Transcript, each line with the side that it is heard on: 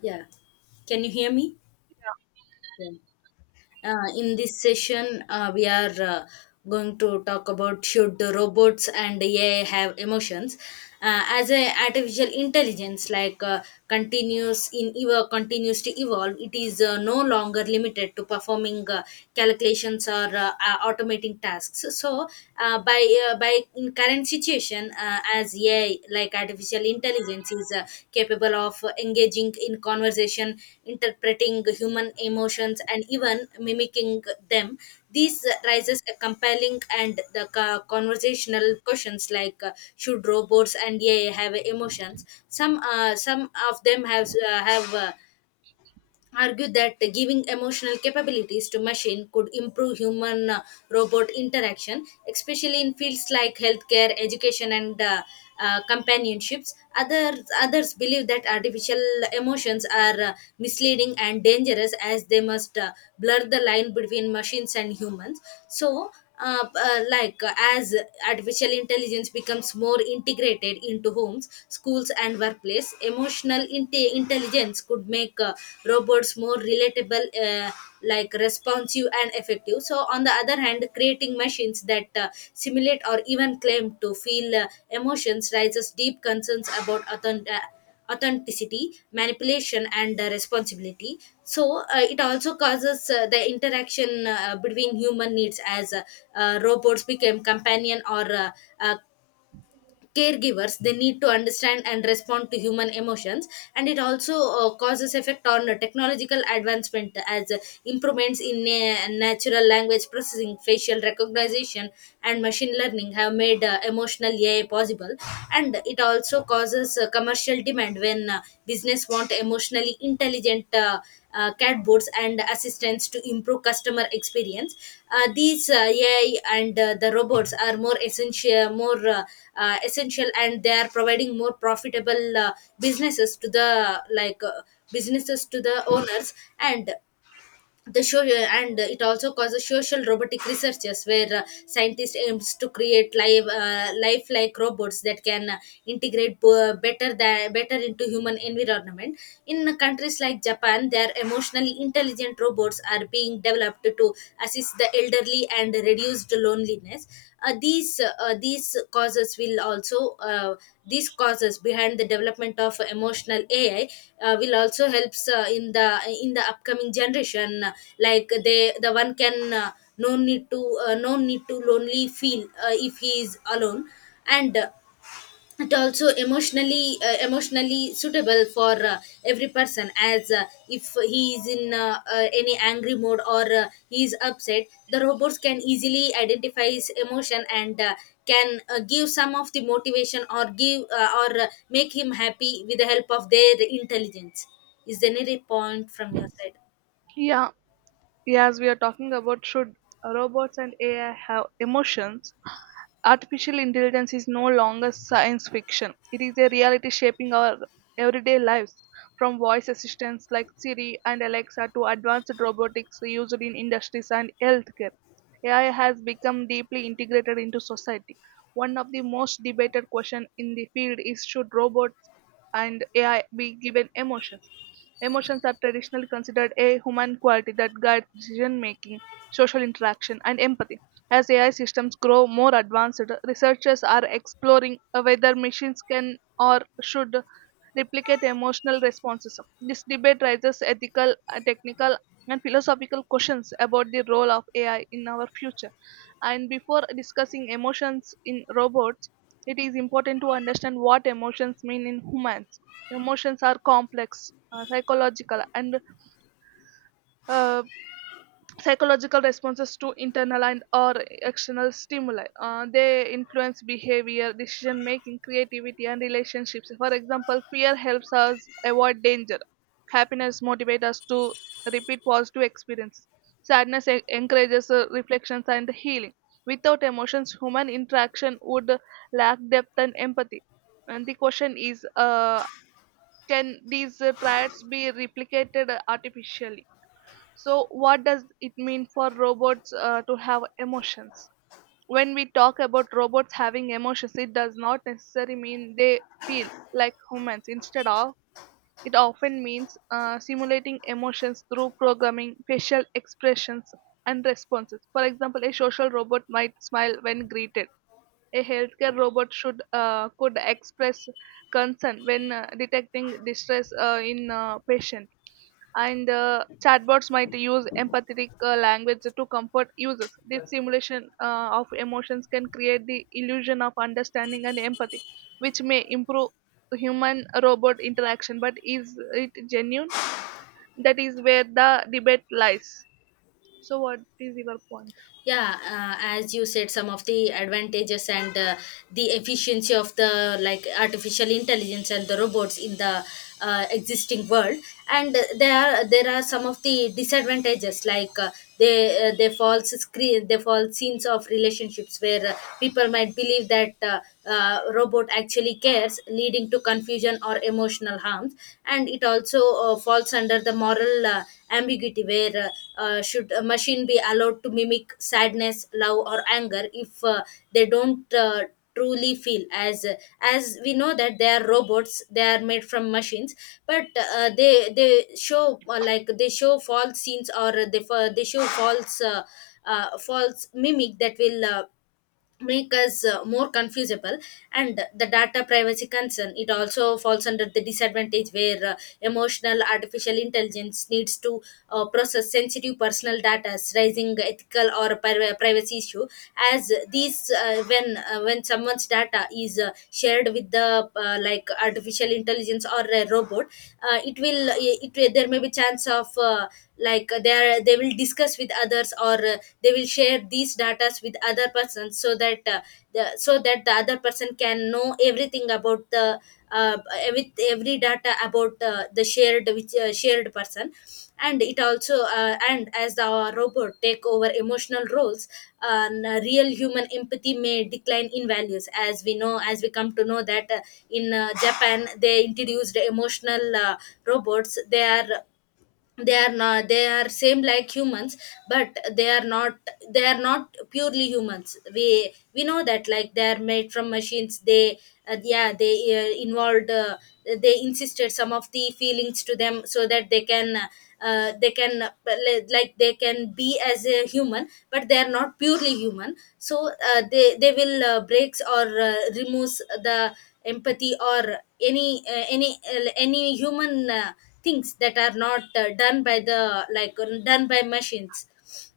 left: Yeah. Can you hear me?
right: Yeah,
left: Yeah. In this session, we are going to talk about, should the robots and AI have emotions? As a artificial intelligence, continues to evolve, it is no longer limited to performing calculations or automating tasks. By in current situation differentiation, as AI, like artificial intelligence, is capable of engaging in conversation, interpreting human emotions, and even mimicking them. This raises a compelling and conversational questions like, should robots and AI have emotions? Some of them have, argued that giving emotional capabilities to machine could improve human robot interaction, especially in fields like healthcare, education, and companionships. Others believe that artificial emotions are misleading and dangerous, as they must blur the line between machines and humans. So uh, uh, like uh, as artificial intelligence becomes more integrated into homes, schools, and workplace, emotional intelligence could make robots more relatable, like responsive and effective. So, on the other hand, creating machines that simulate or even claim to feel emotions raises deep concerns about authenticity, manipulation, and responsibility. so uh, it also causes the interaction between human needs. As robots became companion or uh, caregivers, they need to understand and respond to human emotions. And it also causes effect on the technological advancement, as improvements in natural language processing, facial recognition, and machine learning have made emotional ai possible. And it also causes commercial demand, when business want emotionally intelligent chatbots and assistants to improve customer experience. These AI and the robots are more essential, more essential, and they are providing more profitable businesses to the businesses to the owners. And the show and it also causes social robotic researchers, where scientists aims to create live lifelike robots that can integrate better into human environment. In countries like Japan, their emotionally intelligent robots are being developed to assist the elderly and reduce the loneliness. These causes will also these causes behind the development of emotional ai will also helps in the upcoming generation, the one can no need to no need to lonely feel if he is alone. And it also emotionally emotionally suitable for every person, as if he is in any angry mode, or he is upset, the robots can easily identify his emotion and can give some of the motivation, or give or make him happy with the help of their intelligence. Is there any point from your side?
right: yeah, yeah, as we are talking about should robots and AI have emotions, artificial intelligence is no longer science fiction. It is a reality shaping our everyday lives, from voice assistants like Siri and Alexa to advanced robotics used in industries and healthcare. AI has become deeply integrated into society. One of the most debated questions in the field is should robots and AI be given emotions? Emotions are traditionally considered a human quality that guides decision making, social interaction, and empathy. As AI systems grow more advanced, researchers are exploring whether machines can or should replicate emotional responses. This debate raises ethical, technical, and philosophical questions about the role of AI in our future. And before discussing emotions in robots, it is important to understand what emotions mean in humans. Emotions are complex, psychological, and uh, psychological responses to internal and or external stimuli. They influence behavior, decision making, creativity, and relationships. For example, fear helps us avoid danger, happiness motivates us to repeat positive experiences, encourages reflections and healing. Without emotions, human interaction would lack depth and empathy. And the question is, can these traits be replicated artificially? So, what does it mean for robots to have emotions? When we talk about robots having emotions, it does not necessarily mean they feel like humans. Instead of, it often means simulating emotions through programming, facial expressions, and responses. For example, a social robot might smile when greeted. A healthcare robot should could express concern when detecting distress in a patient, and chatbots might use empathetic language to comfort users. This simulation of emotions can create the illusion of understanding and empathy, which may improve human robot interaction. But is it genuine? That is where the debate lies. So, what is your point?
left: Yeah, as you said, some of the advantages and the efficiency of the like artificial intelligence and the robots in the existing world. And there are some of the disadvantages, like they false screen, they false scenes of relationships, where people might believe that robot actually cares, leading to confusion or emotional harms. And it also falls under the moral ambiguity, where should a machine be allowed to mimic sadness, love, or anger if they don't truly feel. As we know that they are robots, they are made from machines. But they show, like they show false scenes, or they show false false mimic, that will make us more confusable. And the data privacy concern, it also falls under the disadvantage, where emotional artificial intelligence needs to process sensitive personal data, raising ethical or privacy issue. As these uh, when uh, when someone's data is shared with the artificial intelligence or a robot, there may be chance of they will discuss with others, or they will share these data with other persons, so that so that the other person can know everything about the uh, with every data about the shared person. And it also and as the robot take over emotional roles, real human empathy may decline in values. As we know, as we come to know that, in Japan they introduced emotional robots. They are they are not, they are same like humans, but they are not. They are not purely humans. We know that like they are made from machines. They involved, they insisted some of the feelings to them, so that they can they can, like they can be as a human, but they are not purely human. So they will breaks or removes the empathy, or any any human things that are not done by the like done by machines.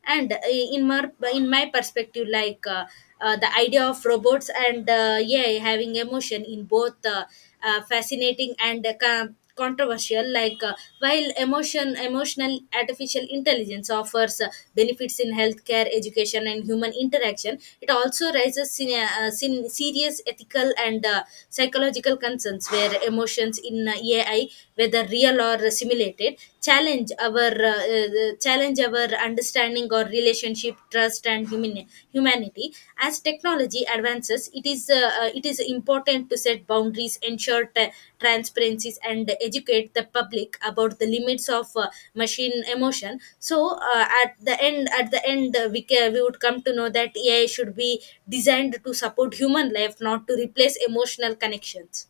left: And in my perspective, the idea of robots and having emotion in both fascinating and controversial. While emotional artificial intelligence offers benefits in healthcare, education, and human interaction, it also raises serious ethical and psychological concerns, where emotions in ai, whether real or simulated, created challenge our understanding or relationship, trust, and humanity. As technology advances, it is important to set boundaries, ensure transparencies, and educate the public about the limits of machine emotion. So, at the end we ca- we would come to know that ai should be designed to support human life, not to replace emotional connections.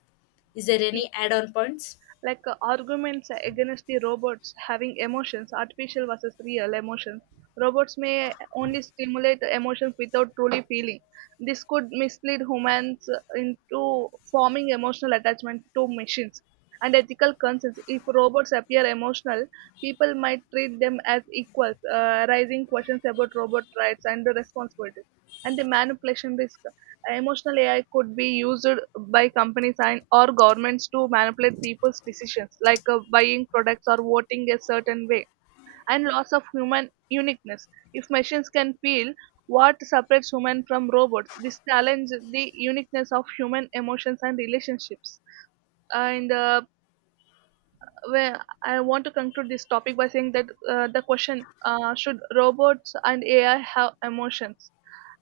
left: Is there any add on points?
right: Arguments against the robots having emotions, artificial versus real emotions. Robots may only stimulate emotions without truly feeling. This could mislead humans into forming emotional attachment to machines. And ethical concerns. If robots appear emotional, people might treat them as equals, raising questions about robot rights and the responsibilities. And the manipulation risk. Emotional AI could be used by companies and or governments to manipulate people's decisions, buying products or voting a certain way, and loss of human uniqueness. If machines can feel, what separates human from robots? This challenges the uniqueness of human emotions and relationships. And well, I want to conclude this topic by saying that the question, should robots and AI have emotions?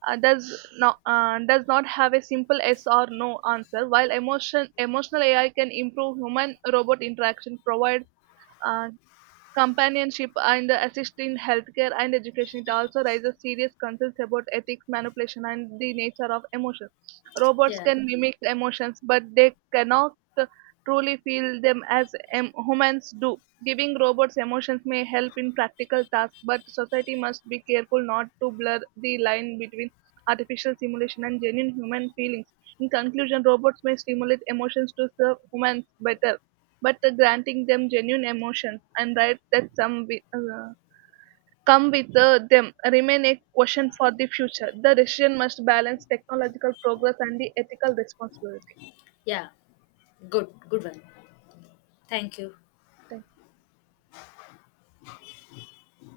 right: Does not have a simple yes or no answer. While emotional AI can improve human robot interaction, provide uh, companionship and assist in healthcare and education. It also raises serious concerns about ethics, manipulation, and the nature of emotions. Robots
left: Yeah.
right: can mimic emotions, but they cannot truly feel them as humans do. Giving robots emotions may help in practical tasks, but society must be careful not to blur the line between artificial simulation and genuine human feelings. In conclusion, robots may stimulate emotions to serve humans better, but granting them genuine emotions and rights that come with them remain a question for the future. The decision must balance technological progress and the ethical responsibility.
left: yeah Good, good one. Thank you.
right: Thank you.